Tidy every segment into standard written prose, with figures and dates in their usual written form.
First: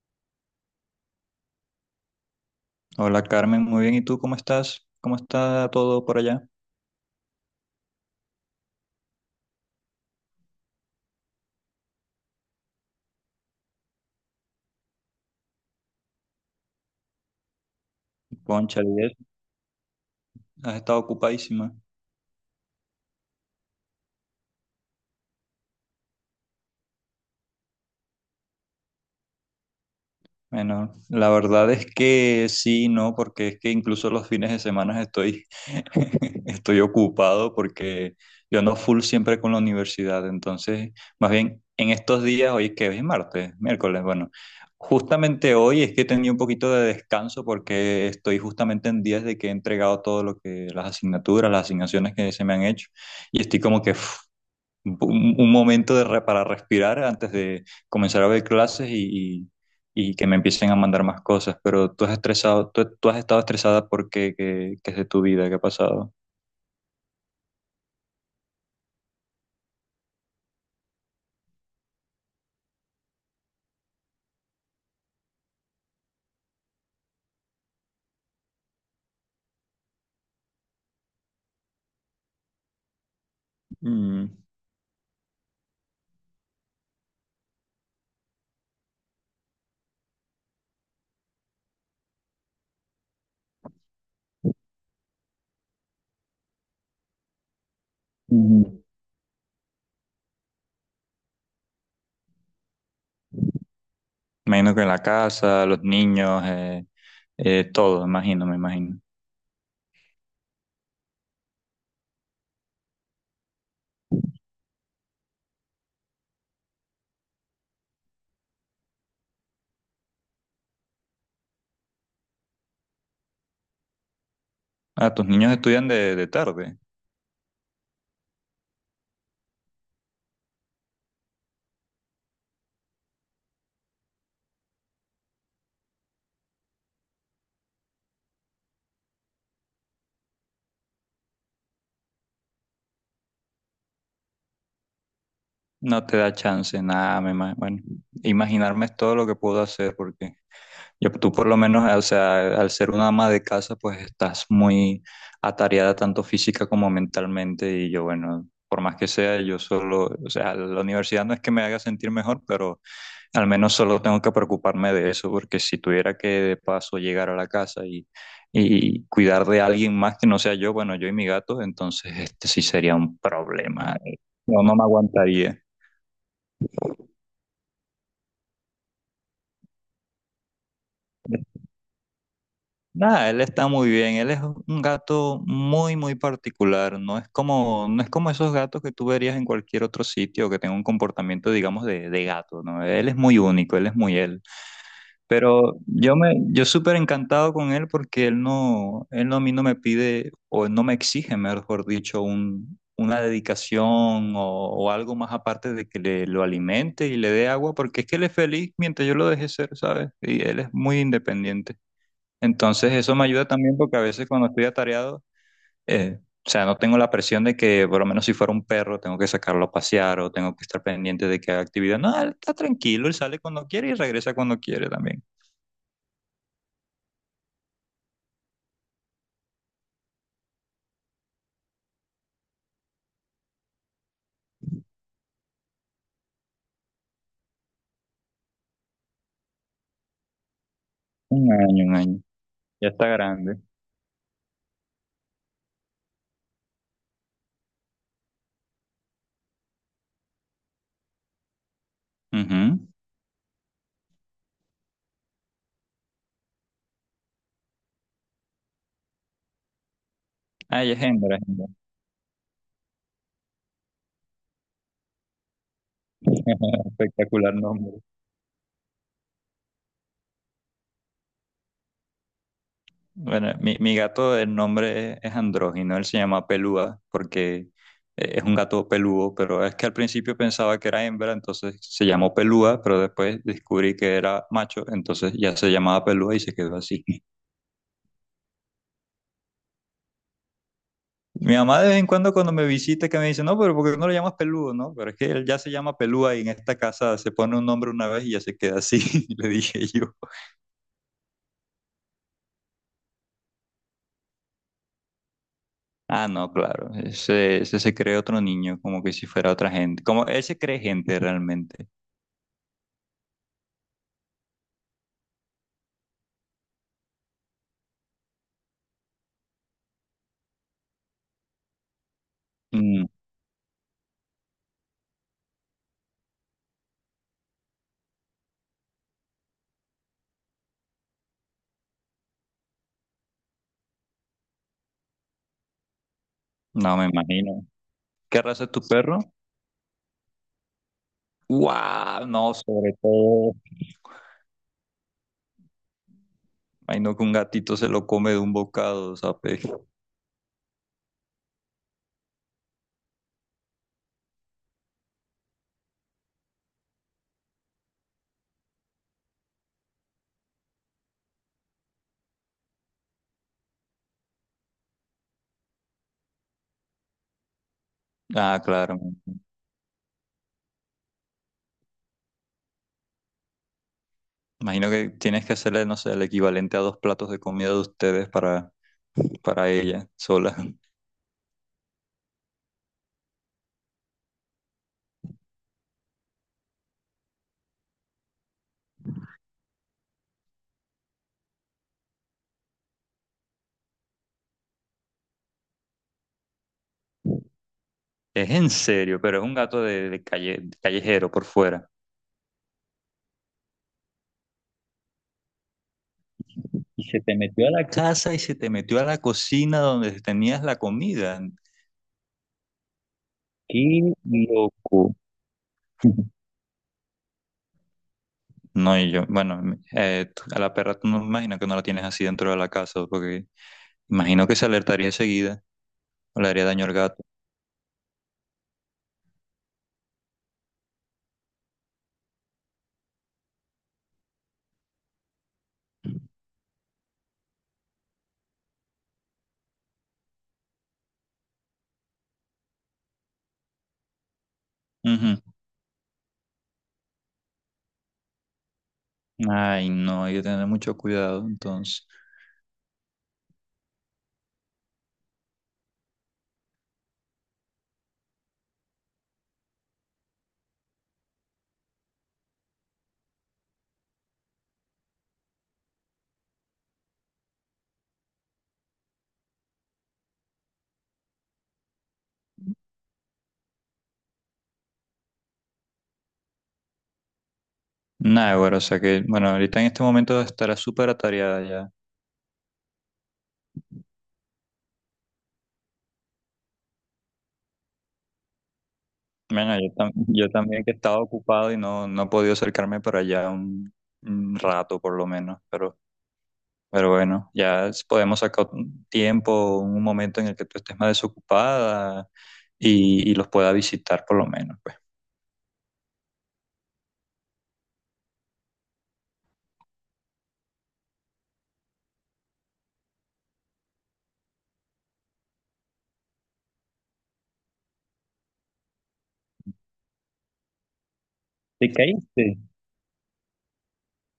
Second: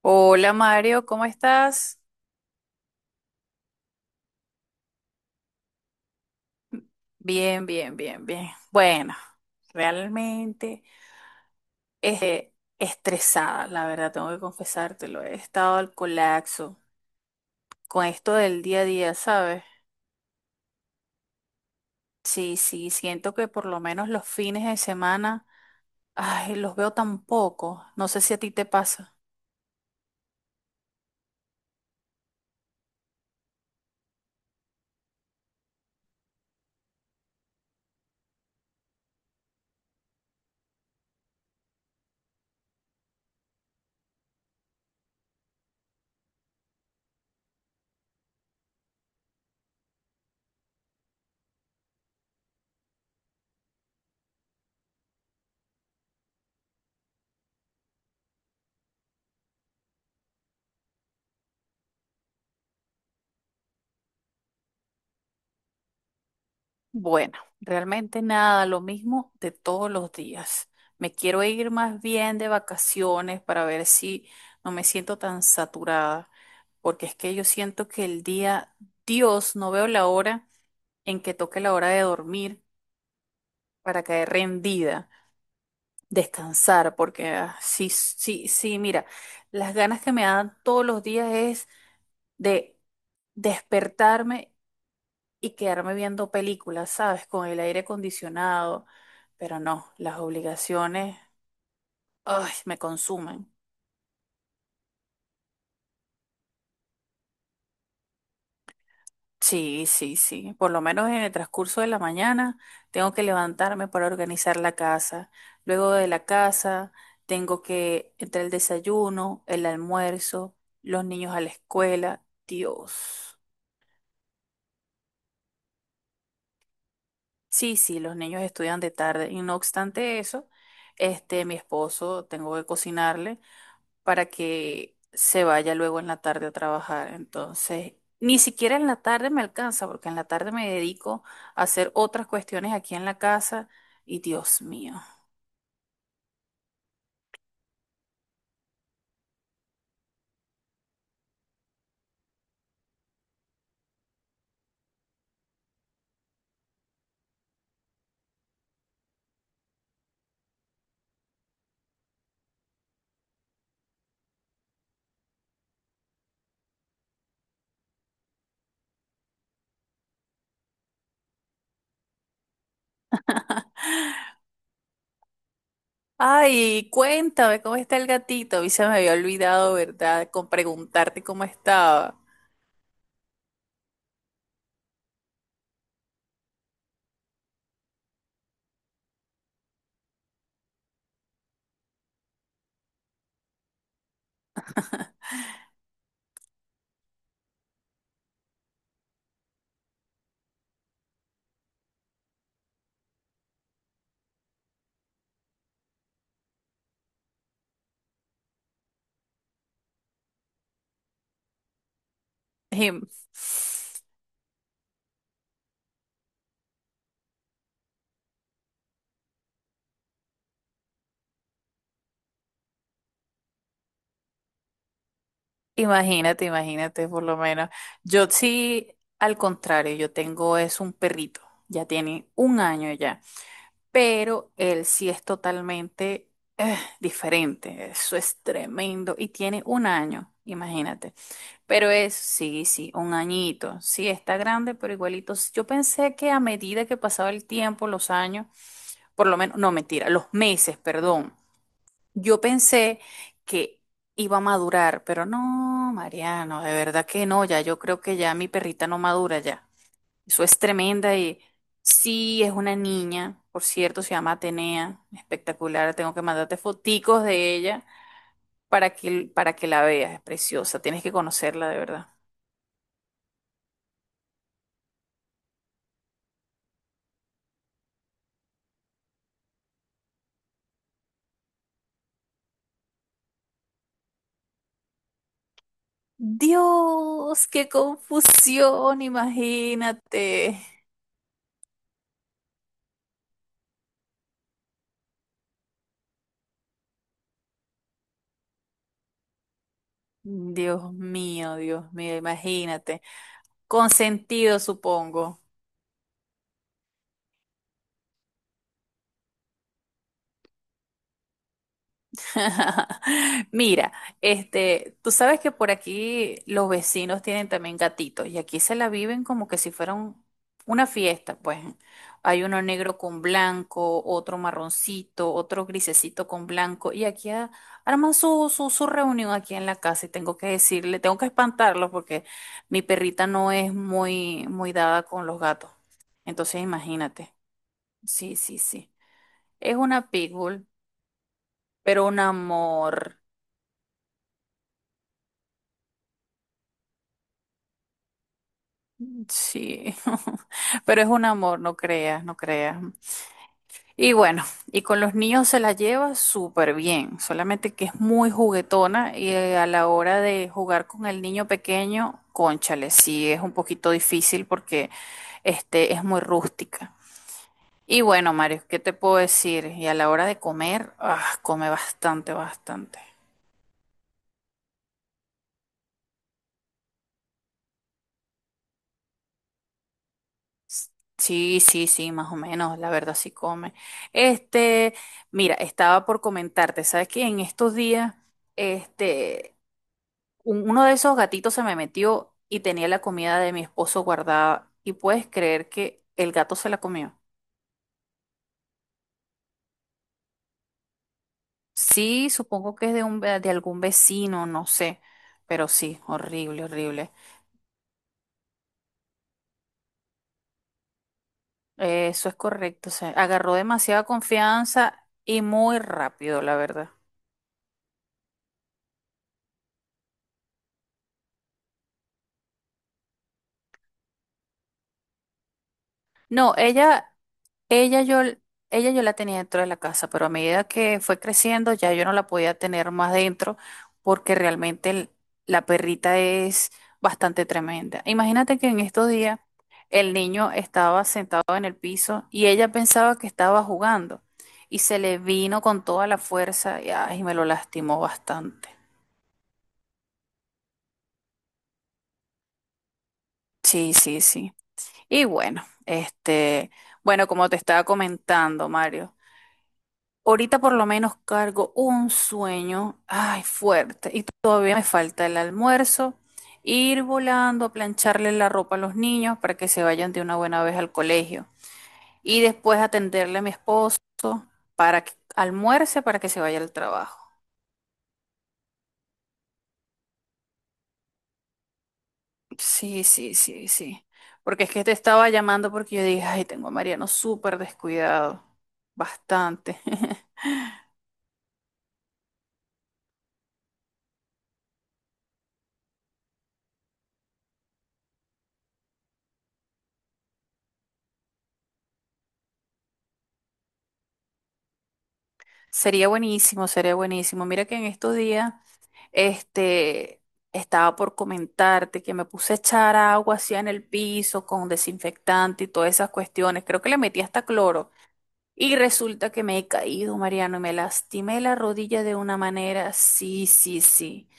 Hola Mario, ¿cómo estás? Hola Carmen, muy bien. ¿Y tú cómo estás? ¿Cómo está todo por allá? Bien, bien, bien, bien. Bueno, realmente eh, estresada, la verdad, tengo que confesártelo. He estado al colapso con esto del Concha, día a y día, eso, ¿sabes? has estado ocupadísima. Sí, sí, siento que por lo menos los fines de semana, ay, los veo tan poco. No sé si a ti te pasa. Bueno, la verdad es que sí, no, porque es que incluso los fines de semana estoy, estoy ocupado porque yo ando full siempre con la universidad. Entonces, más bien en estos días, hoy que es martes, miércoles, bueno, justamente hoy es que he tenido un poquito de descanso porque estoy justamente en días de que he entregado todo lo que las asignaturas, las asignaciones que se me han hecho y estoy como que... uf, un momento de para respirar antes de comenzar a ver clases y que me empiecen a mandar más cosas. Pero tú has estresado, tú has estado estresada porque qué, qué es de tu vida, qué ha pasado. Bueno, realmente nada, lo mismo de todos los días. Me quiero ir más bien de vacaciones para ver si no me siento tan saturada, porque es que yo siento que el día, Dios, no veo la hora en que toque la hora de dormir para caer Mm. rendida, descansar, porque ah, sí, sí, sí, mira, las ganas que me dan todos los días es de despertarme y quedarme viendo películas, ¿sabes? Con el aire Mm, acondicionado, pero no, las obligaciones, ay, me consumen. imagino que en la casa, los niños, todo, imagino, me imagino. Sí, sí, sí. Por lo menos en el transcurso de la mañana tengo que levantarme para organizar la casa. Luego de la casa tengo que entre el desayuno, el almuerzo, los niños a la escuela. Dios. Ah, tus niños estudian de tarde. Sí, sí, los niños estudian de tarde y no obstante eso, este, mi esposo tengo que cocinarle, para que se vaya luego en la tarde a trabajar. Entonces, ni siquiera en la tarde me alcanza, porque en la tarde me dedico a hacer otras cuestiones aquí en la casa y Dios mío. No te da chance, nada, bueno, imaginarme es todo lo que puedo hacer porque yo, tú por lo menos, o sea, al ser una ama de casa, pues estás muy atareada tanto física como mentalmente y yo, bueno, por más que sea, yo solo, o sea, la universidad no es que me haga sentir mejor, pero al menos solo tengo que preocuparme de eso, porque si tuviera que de paso llegar a la casa y cuidar de alguien más que no sea yo, bueno, yo y mi gato, entonces este sí sería un problema. No, no me aguantaría. Ay, cuéntame cómo está el gatito. A mí se me había olvidado, ¿verdad? Con preguntarte cómo estaba. Nada, él está muy bien. Él es un gato muy particular. No es como, no es como esos gatos que tú verías en cualquier otro sitio que tenga un comportamiento, digamos, de gato, ¿no? Él es muy único, él es muy él. Pero yo súper encantado con él porque él no a mí no me pide, o él no me exige, mejor dicho, una dedicación o algo más aparte de que le, lo alimente y le dé agua, porque es que él es feliz mientras yo lo deje ser, ¿sabes? Y él es muy independiente. Entonces Im- eso me ayuda también porque a veces cuando estoy atareado, eh, o sea, no tengo la presión de que por lo menos si fuera un perro tengo que sacarlo a pasear o tengo que estar pendiente de que haga actividad. No, él está tranquilo, él sale cuando quiere y regresa cuando quiere también. Imagínate, imagínate, por lo menos. Yo sí, al contrario, yo tengo es un perrito. Ya tiene un año ya, pero él sí es totalmente diferente. Eso es tremendo. Y tiene un año, imagínate. Un año, Pero un es, año. sí, Ya sí, está un grande. añito. Sí, está grande, pero igualito. Yo pensé que a medida que pasaba el tiempo, los años, por lo menos, no, mentira, los meses, perdón. Yo Ujú. pensé que iba a madurar, pero no, Mariano, de verdad que no, ya yo creo que ya mi perrita no madura ya. Eso es Ah, ella es tremenda hembra, y es hembra. sí, es una niña, por cierto, se llama Atenea, espectacular, tengo que mandarte foticos Espectacular de ella nombre. Para que la veas, es preciosa, tienes que conocerla de verdad. Bueno, mi gato, el nombre es andrógino, él se llama Pelúa porque es un gato peludo, pero es que al principio pensaba que era hembra, entonces se llamó Pelúa, pero después descubrí que era macho, entonces ya se llamaba Pelúa y se quedó así. Dios, qué confusión, imagínate. Mi mamá de vez en cuando cuando me visita que me dice, no, pero ¿por qué no lo llamas peludo? No, pero es que él ya se llama Pelúa y en esta casa se pone un nombre una vez y ya se queda así, le dije yo. Dios mío, imagínate. Consentido, supongo. Ah, no, claro, ese se cree otro niño, como que si fuera otra gente, como él se cree gente realmente. Mira, este, tú sabes que por aquí los vecinos tienen también gatitos y aquí se la viven como que si fuera una fiesta, pues. Hay uno negro Mm. con blanco, otro marroncito, otro grisecito con blanco y aquí arman su reunión aquí en la casa y tengo que decirle, tengo que espantarlos porque mi perrita no es muy, muy dada con los gatos. Entonces No me imagínate. imagino. Sí, ¿Qué sí, raza es tu sí. perro? Es una pitbull, pero un ¡Guau! No, sobre amor. todo. Imagino que un gatito se lo come de un bocado, ¿sabes? Sí, pero es un amor, no creas, no creas. Y bueno, y con los niños se la lleva súper bien, solamente que es muy juguetona y a la hora de jugar con el niño pequeño, cónchale, sí es un poquito difícil porque este es muy rústica. Y bueno, Ah, Mario, ¿qué te claro. puedo decir? Y a la hora de comer, ah, come bastante, bastante. Imagino que tienes que hacerle, no sé, el equivalente a dos platos de comida de ustedes para ella sola. Sí, sí, sí, más o menos, la verdad sí come. Este, mira, estaba por comentarte, ¿sabes qué? En estos días, este, uno de esos gatitos se me metió y tenía la comida de mi esposo guardada y puedes creer que el gato se la comió. Es en serio, pero es un gato de calle, callejero por fuera. Sí, supongo que es de de algún vecino, no sé, pero sí, horrible, Y horrible. se te metió a la casa y se te metió a la cocina donde tenías la comida. Eso es correcto. Se agarró demasiada ¡Qué confianza loco! y muy rápido, la verdad. No, y yo, bueno, a la perra tú no me imagino que no la tienes así dentro de la casa, porque imagino que se alertaría enseguida o le No, haría daño al ella. gato. Ella yo, ella yo la tenía dentro de la casa, pero a medida que fue creciendo ya yo no la podía tener más dentro porque realmente la perrita es bastante tremenda. Imagínate que en estos días el niño estaba sentado en el piso y ella pensaba que estaba jugando y se le Ujú. vino con toda la fuerza y, ay, me lo lastimó bastante. Ay, no, hay que tener mucho cuidado, entonces. Sí, sí, sí. Y bueno, este, bueno, como te estaba comentando, Mario. Ahorita por lo menos cargo un sueño, ay, fuerte, y todavía me falta el almuerzo, ir volando a plancharle la ropa a los niños para que se vayan de una buena vez al colegio y después atenderle a mi esposo para que almuerce para que se vaya al trabajo. Nada, güey, o sea que, bueno, ahorita en este momento estará súper atareada ya. Sí, sí, sí, sí. Porque es que te estaba llamando porque yo dije, ay, tengo a Mariano súper descuidado, Bueno, bastante. Yo también que estaba ocupado y no, no he podido acercarme para allá un rato por lo menos, pero bueno, podemos sacar un tiempo, un momento en el que tú estés más desocupada y los pueda visitar por lo menos, pues. Sería buenísimo, sería buenísimo. Mira que en estos días, este, estaba por comentarte que me puse a echar agua así en el piso con desinfectante y todas esas cuestiones. Creo que le metí hasta cloro. Y resulta que me he caído, Mariano, y me lastimé la ¿Te rodilla de una caíste? manera. Sí, sí, sí.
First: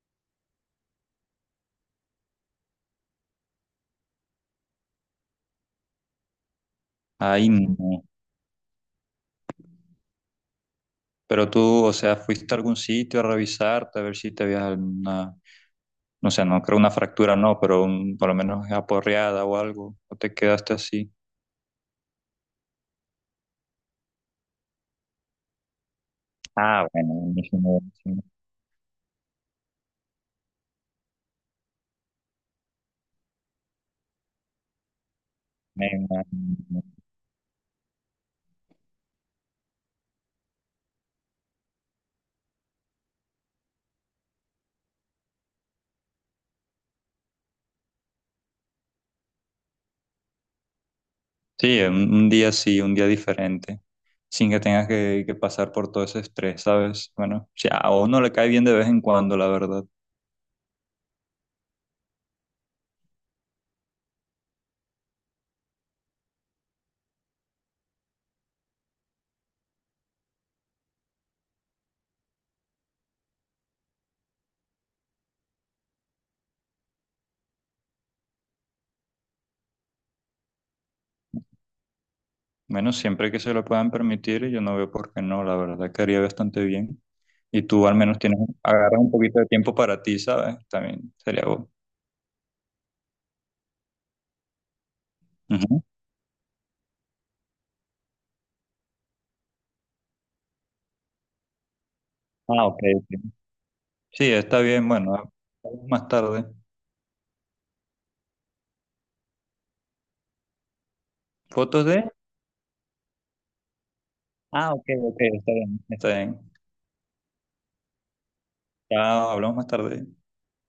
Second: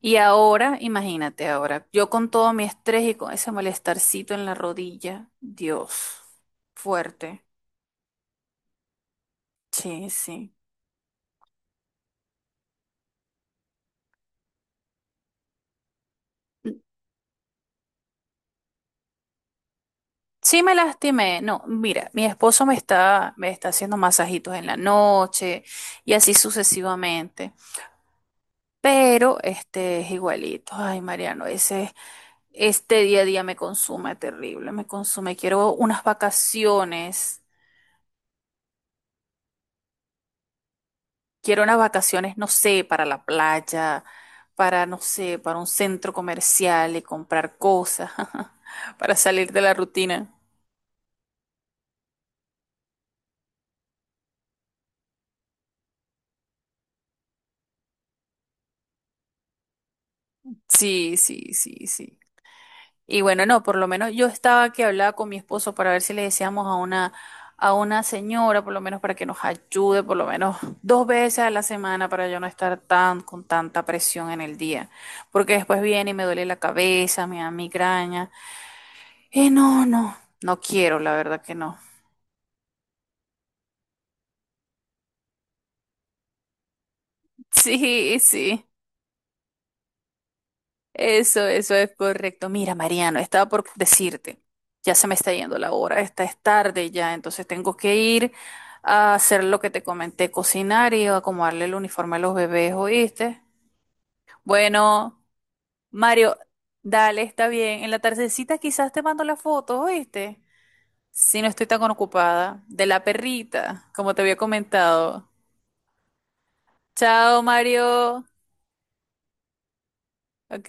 Y ahora, imagínate ahora, yo con todo mi estrés y con ese molestarcito en la rodilla. Dios, fuerte. Ay, no. Sí, sí. Pero tú, o sea, fuiste a algún sitio a revisarte, a ver si te habías alguna, no sé, no creo una fractura, no, pero por lo menos aporreada o algo, o te Sí quedaste me así. lastimé. No, mira, mi esposo me está haciendo masajitos en la noche y así Ah, bueno, sucesivamente. buenísimo, buenísimo. Pero este es igualito. Ay, Mariano, ese, este día a día me consume terrible, me consume. Quiero unas vacaciones. Quiero unas vacaciones, no sé, para la playa, para, no sé, para un centro comercial y comprar cosas, para salir de la rutina. Sí, un día sí, un día diferente, sin que tengas que pasar por todo ese estrés, ¿sabes? Bueno, si a uno le cae bien de vez en cuando, la verdad. Sí, sí, sí, sí. Y bueno, no, por lo menos yo estaba que hablaba con mi esposo para ver si le decíamos a a una señora, por lo menos para que nos ayude, por lo menos dos veces a la semana para yo no estar tan con tanta presión en el día. Porque después viene y me duele la cabeza, me da migraña. No, no, no quiero, la verdad que no. Bueno, siempre que se lo puedan permitir, yo no veo por qué no, la verdad, que haría bastante bien. Y tú al Sí, menos tienes, sí. agarras un poquito de tiempo para ti, ¿sabes? También Eso, sería bueno. eso es correcto. Mira, Mariano, estaba por decirte, ya se me está yendo la Ujú. hora, esta es tarde ya, entonces tengo que ir a hacer lo que te comenté, cocinar y acomodarle el uniforme a los Ah, bebés, ok, ok. ¿oíste? Sí, está bien, bueno, Bueno, ah, hablamos más Mario, tarde. dale, está bien. En la tardecita quizás te mando la foto, ¿oíste? Si no estoy tan ¿Fotos de? ocupada, de la perrita, como te había Ah, ok, ok, comentado. está bien. Está bien. Chao, Mario. Chao, hablamos más tarde. Ok.